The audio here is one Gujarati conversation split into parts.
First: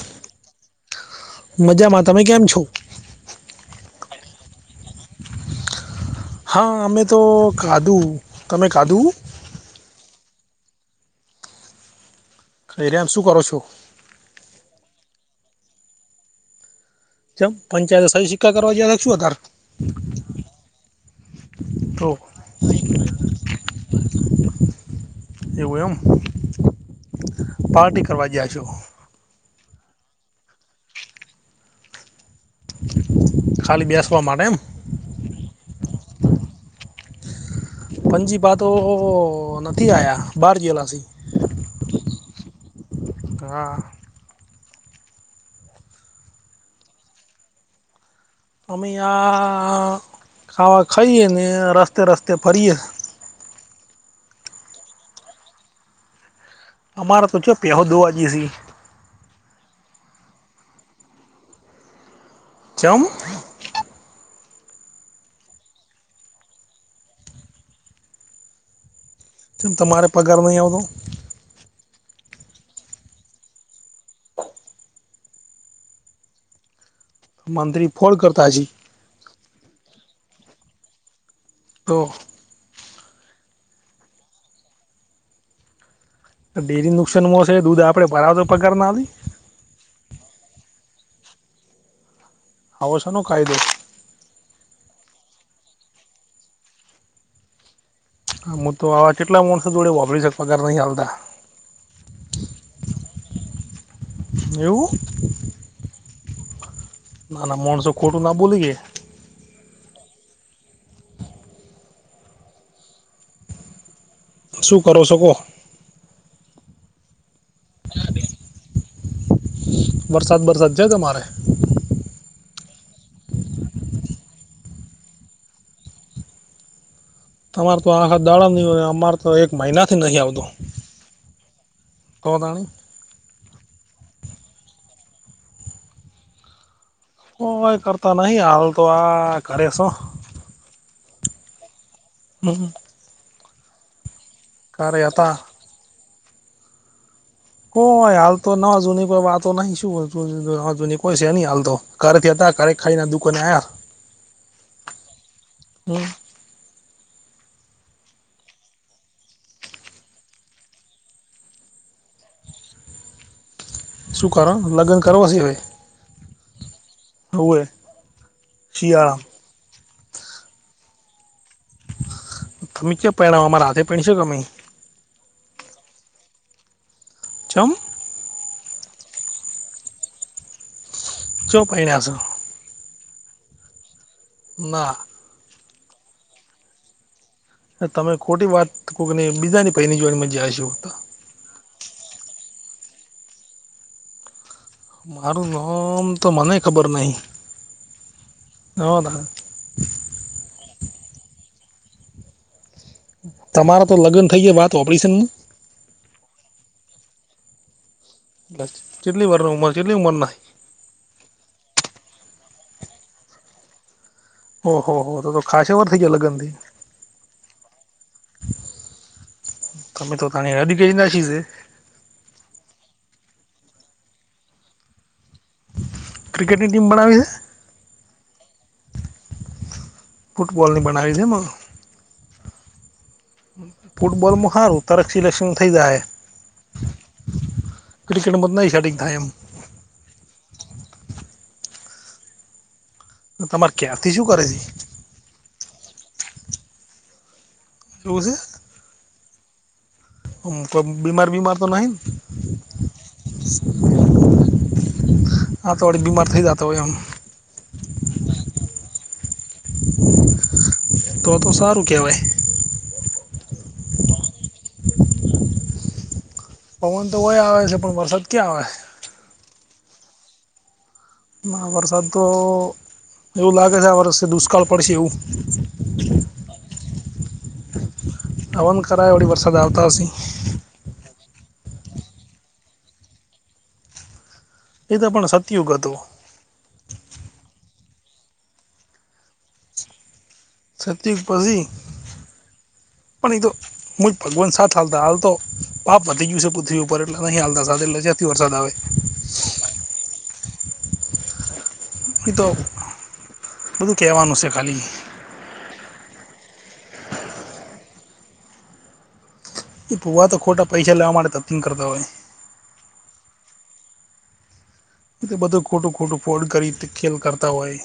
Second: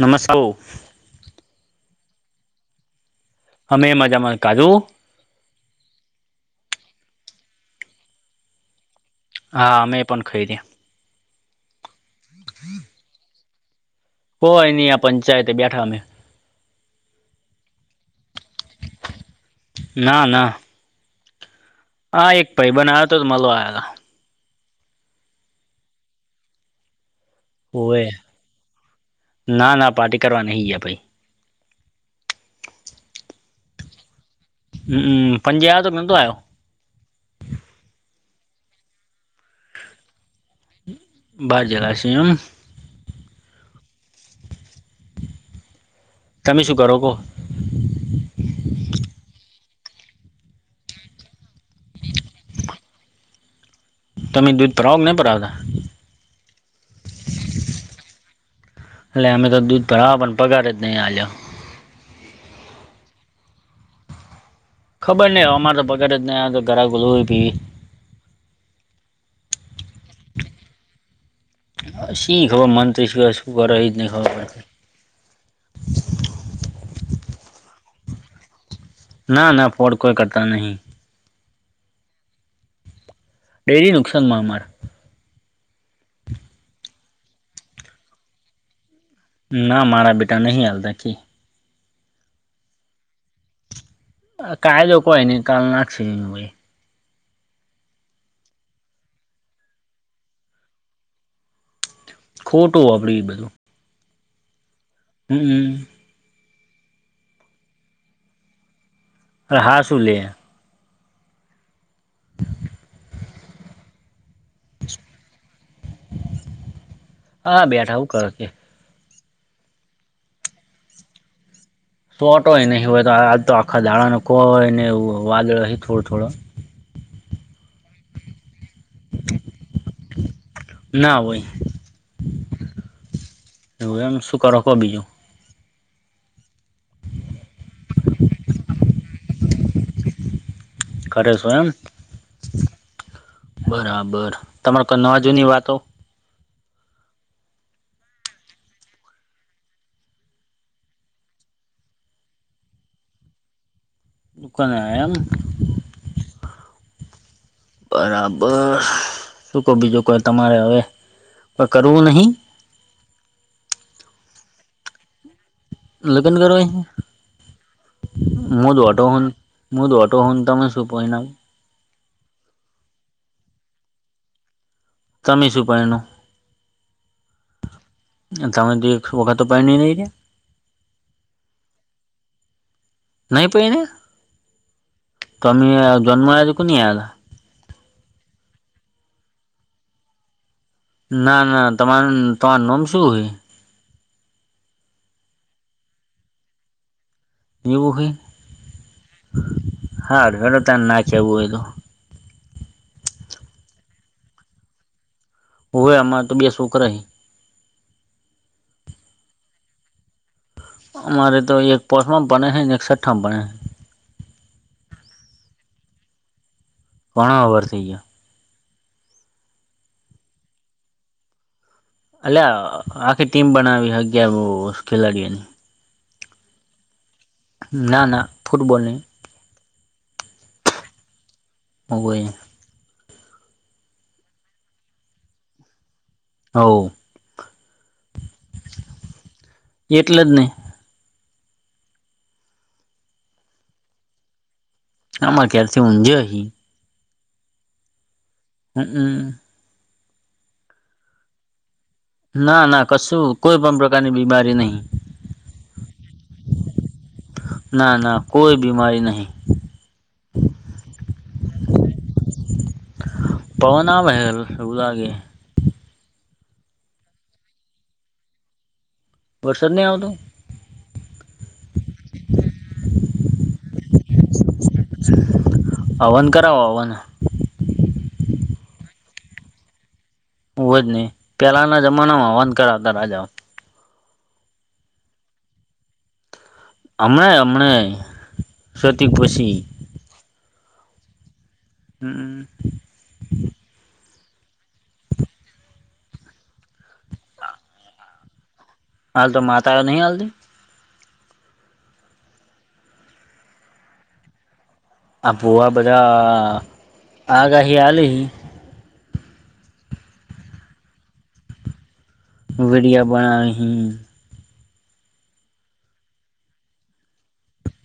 નમ સાઓ. મજામાં તમે કેમ છો. અમે મજામાં કાજુ હા અમે તો કાધું તમે કાદું હા અમે એ પણ ખરી દે ખઈહ્યા શું કરો છો. કોય નહી આ પંચાયતે બેઠા અમે. કેમ પંચાયત સઇ સિક્કા કરવા ગયા શું અતાર. તો હા એક ભાઈ બઘ આયો તો મલવા આયા તા. એવું એમ. હોવે પાર્ટી કરવા ગયા છો ના ના પાર્ટી કરવા નહિ ગયા ભાઈ. ખાલી બેસવા માટે એમ. હ પંચ હજાર તો [inaudible] આવ્યો પજી પા તો નથી આયા બહાર જેલાસી. બહાર જેલા છે એમ હા. તમે શું કરો કો. અમે આ ખાવા ખાઈ એે ને રસ્તે રસ્તે ફરીએે. તમે દૂધ ભરાવ કે નહીં ભરાવતા. અમારે તો ચો પેહો દોવા જેસી. એલે અમે તો દૂધ ભરાવ પણ પગાર જ નહી આલયો ચમ. ખબર નઈ અમારે તો પગાર જ નહીં આલયો તો ગાહકો બધો હોય ભી. શું તમારે પગાર નહીં આવતો. હ શી ખબર મનથે શું શું કરહી ઇ ખબર નહીં પડતી. મંત્રી ફોડ કરતા જી. ના ના ફોડ કોઈ કરતા નહીં. તો. ડેરી નુકસાન મા અમારે. ડેરી નુકસાનમાં શે એ દૂધ આપણે ભરાવે તો પગાર ના હાલી. ના મારા બેટા નહી હાલતા કે. આવો સેનો કાયદો. કાયદો તો કોઈ ની કાલ નાખશે ઈ ભાઈ. હા હું તો આવા કેટલા માણસો જોડે ઓગીડીશે પગાર નહી આવતા. ખોટું આપડી ઈ બધું. એવું. હમ. આના મણસો ખોટુ ના બોલીયે. હાસું લયા [inaudible] શું કરો છો કો હા બેઠા હું કરો કે વરસાદ વરસાદ છે તમારે તોટો હોય નહ હોય તો આાલ તો આખા દાડાનો કો હોય ને વાદળો હ થોડો થોડો તમારે તો આખા દાડણ ન હોય અમારે તો એક મહિનાથી નહી આવતુ ના હોય કો તણી એવું એમ શું કરો ક બીજું. ઓઈ કરતા નહી હાલ તો આ કરે શો કરે શો એમ હમ બરાબર તમારે ઘરે કઈ હતા નવાજુની વાતો કોય હાલ તો ન જૂની કોઈ વાતો નહી શું ના જૂની કોઈ છે ન હાલ તો ઘરેથી હતા ઘરે ખાઈને દુકોને આયા દુકાને આયા એમ [inaudible] બરાબર શું કહો બીજું કોઈ તમારે હવે કરવું નહીં શું કરો લગ્ન કરવા સિવાય લગન કરય મોધ વાટો હ શિયાળા મુું તોટો શુન તમ સુપ ના તમે ક્યા પરિણામ અમારા હાથે પશો કેમે તમી શુંપાઈનું ચમ તમે દી વ કા તો પ પાં ન ન એતે ચો પને છો નહી પ ને ના તમે જન્મ આવજ કો આલા તમે ખોટી વાત કક ને બીજાની પૈની જો મજશ ના ના તમાર તમારું નાોમ શું હોય મારું નામ તો મને ખબર નહી એવું હો હા ત્યાં ના ચવું હોય તો તમારા તો લગ્ન થઈ જાય વાત ઓપરેશન માં હય અમારે તો બે શોકહી કેટલી વાર ઉંમર કેટલી ઉંમર ના અમારે તો એક પાસમા બને હ અને એક છઠ્ઠા બનેૈ ઓહ હો તો તો ખાશ વર થ ગ લગનથી કોણા ઓવર થઇ ગયોયા તમે તો તને અદી ક ના છી એટ આખી ટીમ બનાવી અગયાર ખેલાડીઓની ક્રિકેટની ટીમ બનાવી છે ના ના ફુટબોલનીહી ફૂટબોલની બનાવી દે માું અગવેને ફૂટબોલમાં સારું તરક સિલેક્શન થઇ જાય હ ક્રિકેટ મધ નથી શડીંગ થાય એમ એટલે જ નહી તમારે ક્યારથી શું કરે છે આમાં ક્યારથી ઊંજે હહી જોુંઝ હમમ કોઈ બીમાર બીમાર તો નથી ના ના કશું કોઈ પણ પ્રકારની બીમારી નહી હ તો બીમાાર થઈ દ હતા ત એમ ના ના કોઈ બીમારી નહીં તો તો સારું કેવાય પવનામહે લ લાગે પવન તો હોય આવે છે પણ વરસાદ ક્યાં આવે વરસાદ નહી આવતોું મહભરસાદ તો એવું લાગે છે આ વર્ષથી દુષ્કાળ પડશે એવું પવન ટવન કરાય વળ વરસાદ આવતા હશે હું જ નહ પેલાના જમાનામાં વાંધ કરાવતા રાજા એ તો પણ સત્યુગ હતું હમણાં હમણાં સતયુગ પછી છત પઝી હમ પણ તો હુંજ ભગવાન સાથ હાલતા હાલતો પાપ વધી ગયું છે પૃથ્વી ઉપર એટલે નહીં હાલતા સા એટલે જ્યાંથી વરસાદ આવે હાલ તો માતા નહી હાલતી એહી તો બધું કહેવાનું છે ખાલી આ ભૂવા બધા આગાહી આલી એ ભૂવા તો ખોટા પૈસા લેવા માટે તથંગ કરતા હોય વીડિયા બનાવે હિ એ બધું ખોટું ખોટું ફોડ કરી ખેલ કરતા હોય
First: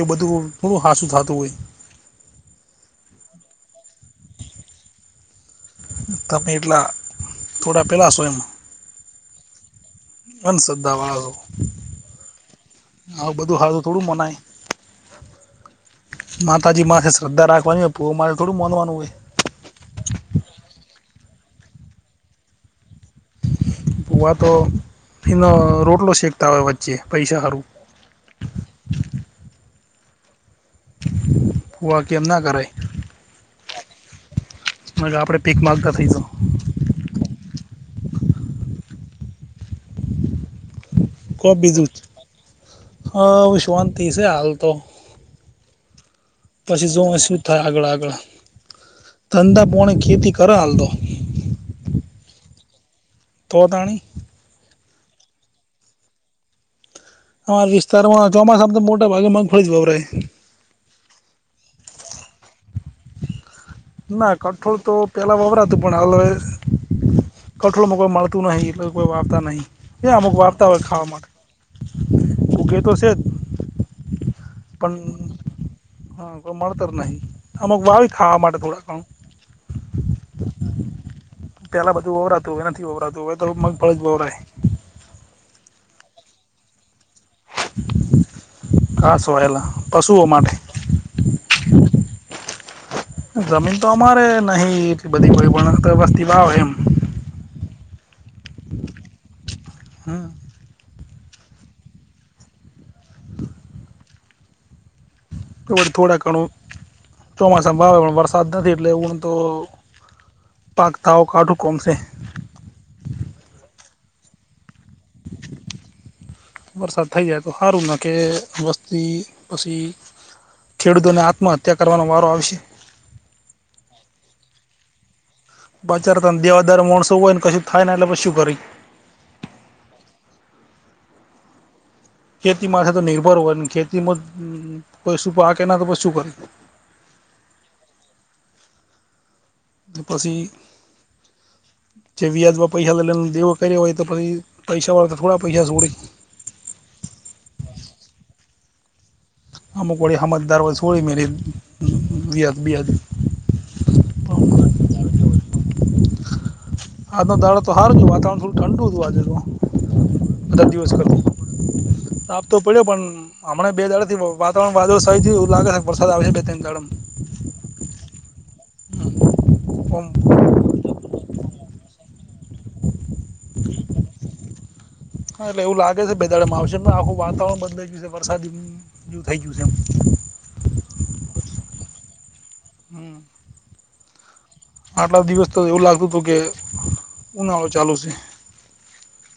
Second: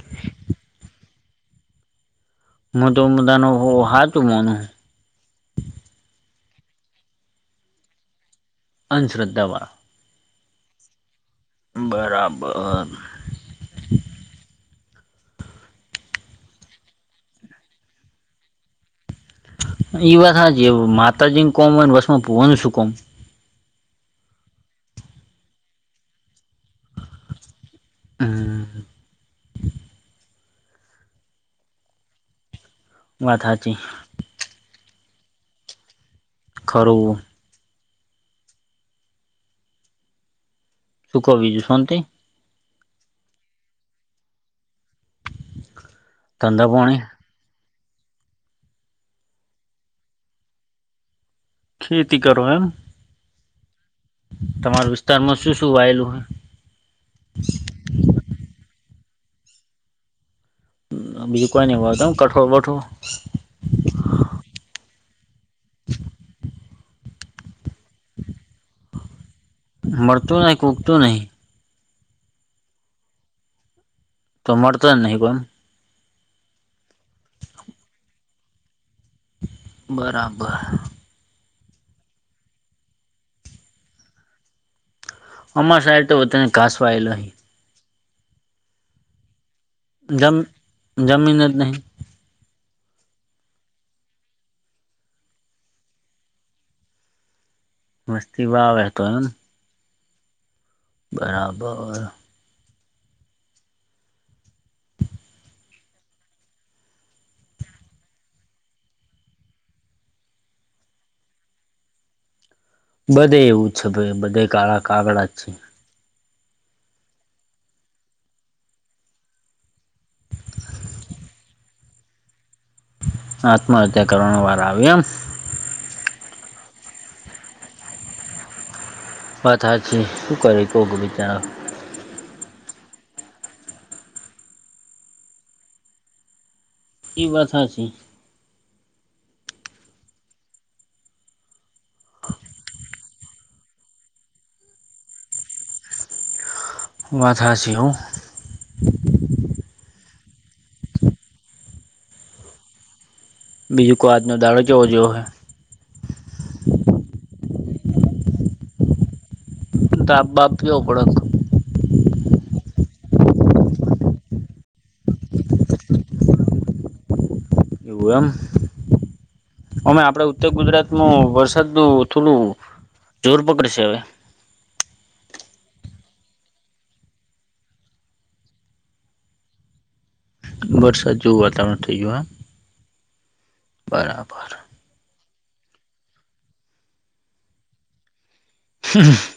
એ બધું થોડું હાંસું થતું હોય મો તોો મુદા ન હા હતું મોનું તમે એટલા થોડા પહેલાં છો એમ અંધશ્રદ્ધામાં અંધશ્રદ્ધાવા બરાબર હા બધું હારુ થોડું મનાય માતાજી માથે શ્રદ્ધા રાખવાની ભૂવા મા થોડું માણવાનું હોય એઈ વાત હાચી માતાજીને કોમ હોય વશ માં ભુવાનું શું કોમ ભુવા તો એનો રોટલો શેકતા હોય વચ્ચે પૈસા હારુ હમ ભૂવા કે એમ ના કરાય વાત હાચી મ કે આપણે ભીખ માગતા થઇશું ખરું કો બીજું જ અ શાંતિ છે હાલ તો ધંધા પછી પાણી જોવે શું થાય આગળ આગળ ધંધા પોણ ખેતી કર હાલ તો ખેતી કરો એમ તો તાણી તમાર વિસ્તાર માં શું શું વાયલૂ હે અમારા વિસ્તારમાં ચોમાસામ તો મોટા ભાગેમાં મગફળી જ વપરાય બીજું કઈ નઈ વાવતા એમ કઠોળ બથોડ ના કઠોળ તો પેલા વવરાતું પણ હવે કઠોળમાં કોઈ મળતું નહિ એટલે કોઈ વાવતા નહી છે અમુક મળતું નહિ કે વાવતા હોય ઉગતું ખાવા નહિ માટે ઉગ તો શે જ તો મળતો જ નહીં પણ હા કો મળતર નહી આમક વાવી ખાવા માટે થોડા કણ બરાબર પેલા બધું વવરાતું હવે નથી વવરાતું હવે તો રો મગફળી જ વવરાય અમાર સાઈડ તો બધાને ઘાસવાયેલ ઘાસ વાયેલ પશુઓ જમ માટે જમીન જ નહી જમીન તો અમારે નહી એટલી બધી તો કોઈ પણ વસ્તી વાવે એમ વસતી વાવે તો એમ હમ બરાબર તો થોડા ઘણું ચોમાસા ભાવે પણ વરસાદ નથી એટલે એવુંને તો પાક થાવુ કાઠું કોમ સે બધે એવું જ છે ભઈ બધે કાળા કાગડા જ છે વરસાદ થઈ જાય તો હારુ ના કે વસ્તી પછી ખેડૂતોને આત્મહત્યા કરવાનો વારો આવશે. આત્મહત્યા કરવાના વારા આવે એમ. બચાર તો મ દેવાદાર માણસો હોયને કશુ થાય ને એટલે પછ શું કરી. વાત હાચી શું કરે કોક બીચારા. ખેતી માથે તો નિર્ભર હોય ને ખેતીમાં કશું પાકે ના તો પછી શું કરે. ઈ વાત હાચી. પસી. જે વ્યાજમાં પૈસા લેને દેવો કર્યો હોય તો પહિ પૈસા વાળા તો થોડા પૈસા છોડે. વાત હાચી હો. અમુક વળી હમજદાર હોય સોડી મેલી વ્યાજ બ્યાજ. બીજું કો આજનો દાડો કેવો જયો હે. આજનો દાડો તો હારો ગયો વાતાવરણ થોડું ઠંડુ હતું આજે તો તાપ બાપ બધા કેવો દિવસ કડક કરતા. તાપ તો પડ્યો પણ. હમણા બે દહાડા થી વાતાવરણ વાદળ છાયું થયું લાગે હે કે વરસાદ આવે હે બે ત્રણ દાડામાં. એવું એમ ઓમ આપડે ઉત્તર ગુજરાતમાં વરસાદ નું થોડું. જોર પકડશે હવે. હા એટલે એવું લાગે છે બે દાડામાં આવશે આખું વાતાવરણ બદલાઈ ગયું છે વરસાદી બું થઈ ગયું છે એમ. વરસાદ જોવું વાતાવરણ થઇ ગયું હમ હા બરાબર. આટલા દિવસ તો એવું લાગતું હતું કે ઉનાળો ચાલુ છે. હા હ.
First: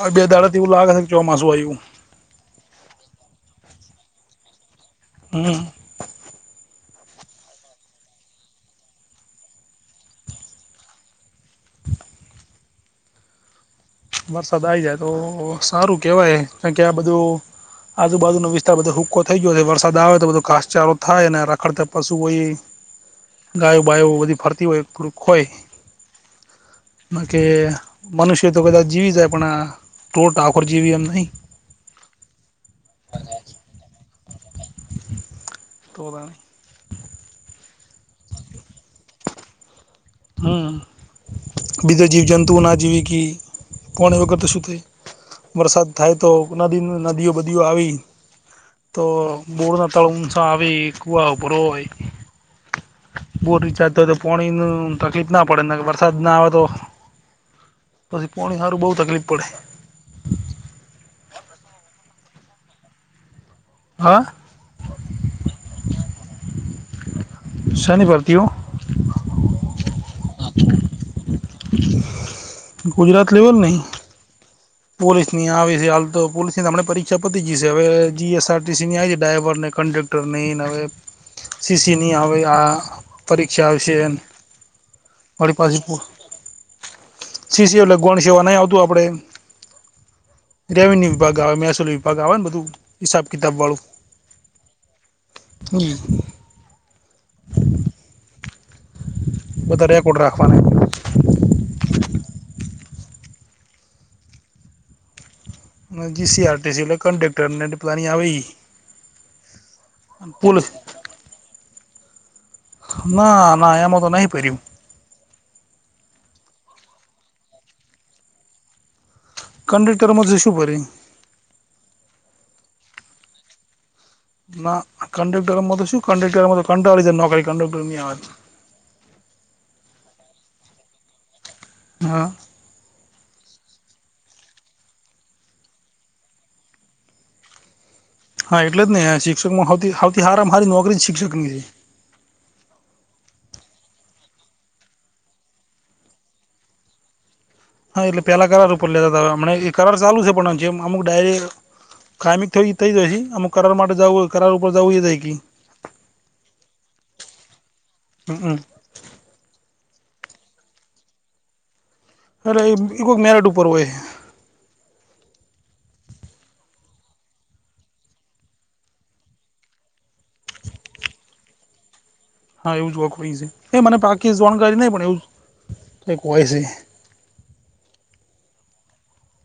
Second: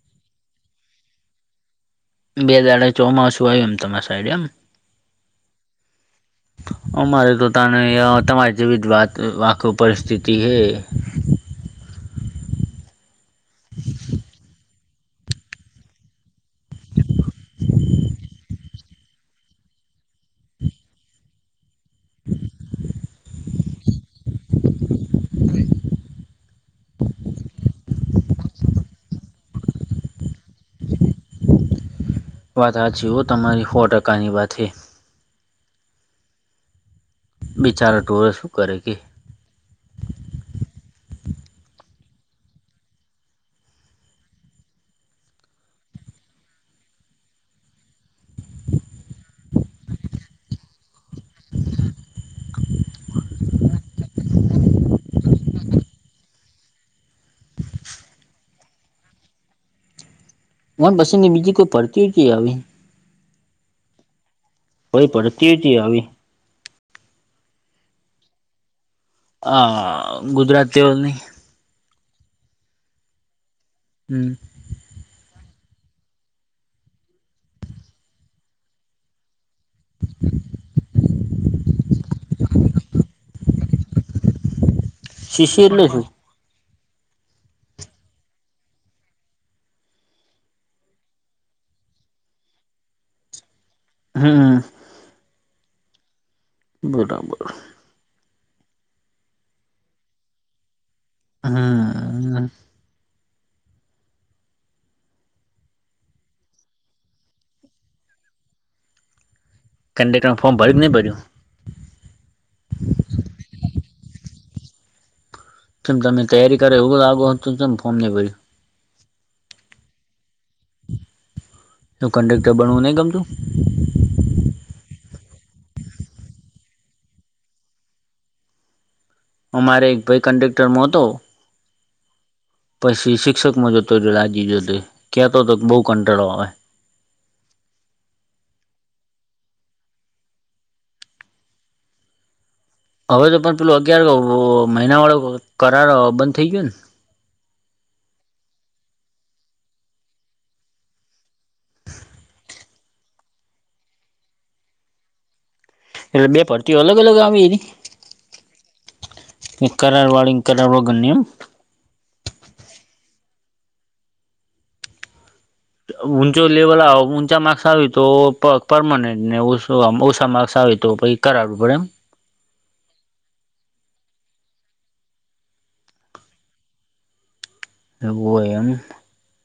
આ બે દાડા થી એવું લાગે હે કે ચોમાસું આયવું. બે દાડાથી ચોમાસું આવ્યું એમ તમાર સાઈડ એમ. હમ. અમારે તો તને તમારી જેવી જ વાત આખ પરિસ્થિતિ હે. વરસાદ આઈ જાય તો સારું કેવાય કારણ કે આ બધું. આજુબાજુનો વિસ્તાર બધો હુક્કો થઈ ગયો છે વરસાદ આવે તો બધો ઘાસચારો થાય ને રખડતા. પશુ હોય ઈ ગાયો બાયો બધી ફરતી હોય. ડું હોય કે મનુષ્ય. તો કદાચ જીવી જાય પણ આ ઢોર ઢાખોર જીવી એમ નહીં. વાત‌ હાચી હો તમારી હો ટકાની વાત હે. તો તાણે. બિચારા ઢોર એ શું કરે કે. હમ બીજા જીવજંતુઓ ના જીવી કે પોણી વગર તો શું થાય. વરસાદ થાય તો નદી નદીઓ બદીઓ આવી. તો બોર ના તળ ઊંસા આવી કુવા ઉભરોય. બોર રિચાર્જ થાય તો પોણી નું તકીલીફ ના. પડે નકર વરસાદ ના આવે તો પછી પોણી હારું બહુ તકલીફ પડે. મન પછ ને બીજી કોઈ પડતી હોય આવી. હા. ભઈ પડતી હોતી આવી. સાની ભરતીઓ. હા ગુજરાતીઓ ની. ગુજરાત લેવલ ની. હમ. પોલીસ ની આવી છે હાલ તો પોલીસ ની આપને પરીક્ષા પતી જઈશે હવે જીએસઆરટીસી ની આવી છે ડ્રાઈવર ને. કંડેક્ટર ની હવે સીસીઈ ની આવે આ. પરીક્ષા આવશે વળી શીશી એટલે પાછી પો. શું સીસી ‌એટલે ગોણ સેવા નહી આવતું આપડે. રેવન્યુ વિભાગ આવે મહેસૂલી વિભાગ આવે ને બધું હિસાબ કિતાબવાળું. હમ. [unintelligible] બરાબર બધારે એકકોડ રાખવાની હામ જીસીઆરટીસી એટલે કંડેક્ટર ને ડિપલાની આવી એ કંડક્ટર બોલ ફોર્મ ભર્યું કે નહી ભર્યું ના ના એમાં તો નહી પહેર્યું જેમ તમે તૈયારી કરો એવું લાગો હતું તોમ ફોર્મ ને ભર્યું કન્ડક્ટરમાં જસુ ભરી તો કન્ડકર બનવું નહીં ગમતું ના કન્ડક્ટરમાં તો શું કન્ટક્ટરમાં તો કનટાળી જાય નોકરી કન્ડક્ટરની આવે તો અમારે એક ભાઈ કંડેક્ટરમા હતો હા પછી શિક્ષકમાં જોતો જો લાગી જોતી ક્યાતો તો બહુ કંટાળો આવે હા એટલે જ નહી શિક્ષકમાં હૌથી હારામાં હામારી નોકરી શિક્ષક ની છે હવે તો પણ પેલું અગિયાર મહિનાવાળો કરાર બંધ થઈ ગયો ને હા, એટલે પેલા કરાર ઉપર લેતા હતા હ હમ એ કરાર ચાલુ છે પણ જેમ અમુક ડાયરી કાયમી થય એ થઈ જાયશે અમુ કરાર માટે જવું કરાર ઉપર જવું એ જાય કે એટલે બે ભરતી અલગ અલગ આવી હતી? હમ એ કરાર વાળંગ કરાર વાગને એમ અરે એ એકક મેરેટ ઉપર હોય છે. ઊંચો લેવલ ઊંચા માર્ક્સ આવે તો પ પરમનન્ટ ને ઓછો ઓછા માર્ક્સ આવે તો પ કરાવુ પડે એમ. હા, એવું જ [unintelligible] એ મને પાકી જાણકારી નઈ પણ એવું. એ કોઈ છે. એવુ હોય એમ.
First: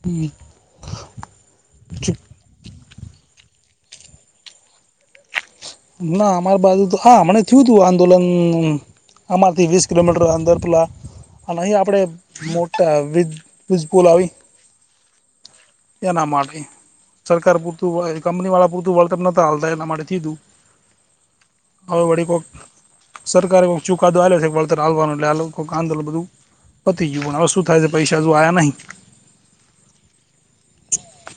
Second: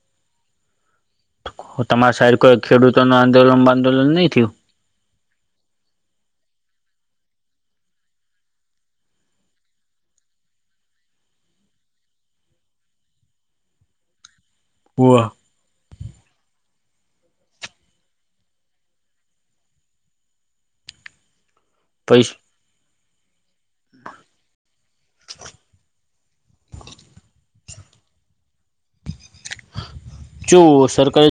હમ. તમાર સાઈડ કોઈ ખેડૂતો નો આંદોલન વાંદોલન નઈ થિયું ના અમારી બાજુ તો હા મને થયું તું આંદોલન અમારથી વીસ કિલોમીટર અંદર પલા અહીં આપડે મોટા વિ જપુલ આવી વાહ. એના [unintelligible] સરકાર પૂરતું કંપની વાળા પૂરતું વર્લ્ડ કપ નતા હાલતા એના માટે કીધું હવે વળી પૈસ કોક સરકારે કોઈક ચુકાદો આયો છે વળતરાલવાનો લ કોઈક આંદોલ બધું પતિ ગયું હવે શું થાય છે પૈસા હજુ આયા નહીં. જો સરકા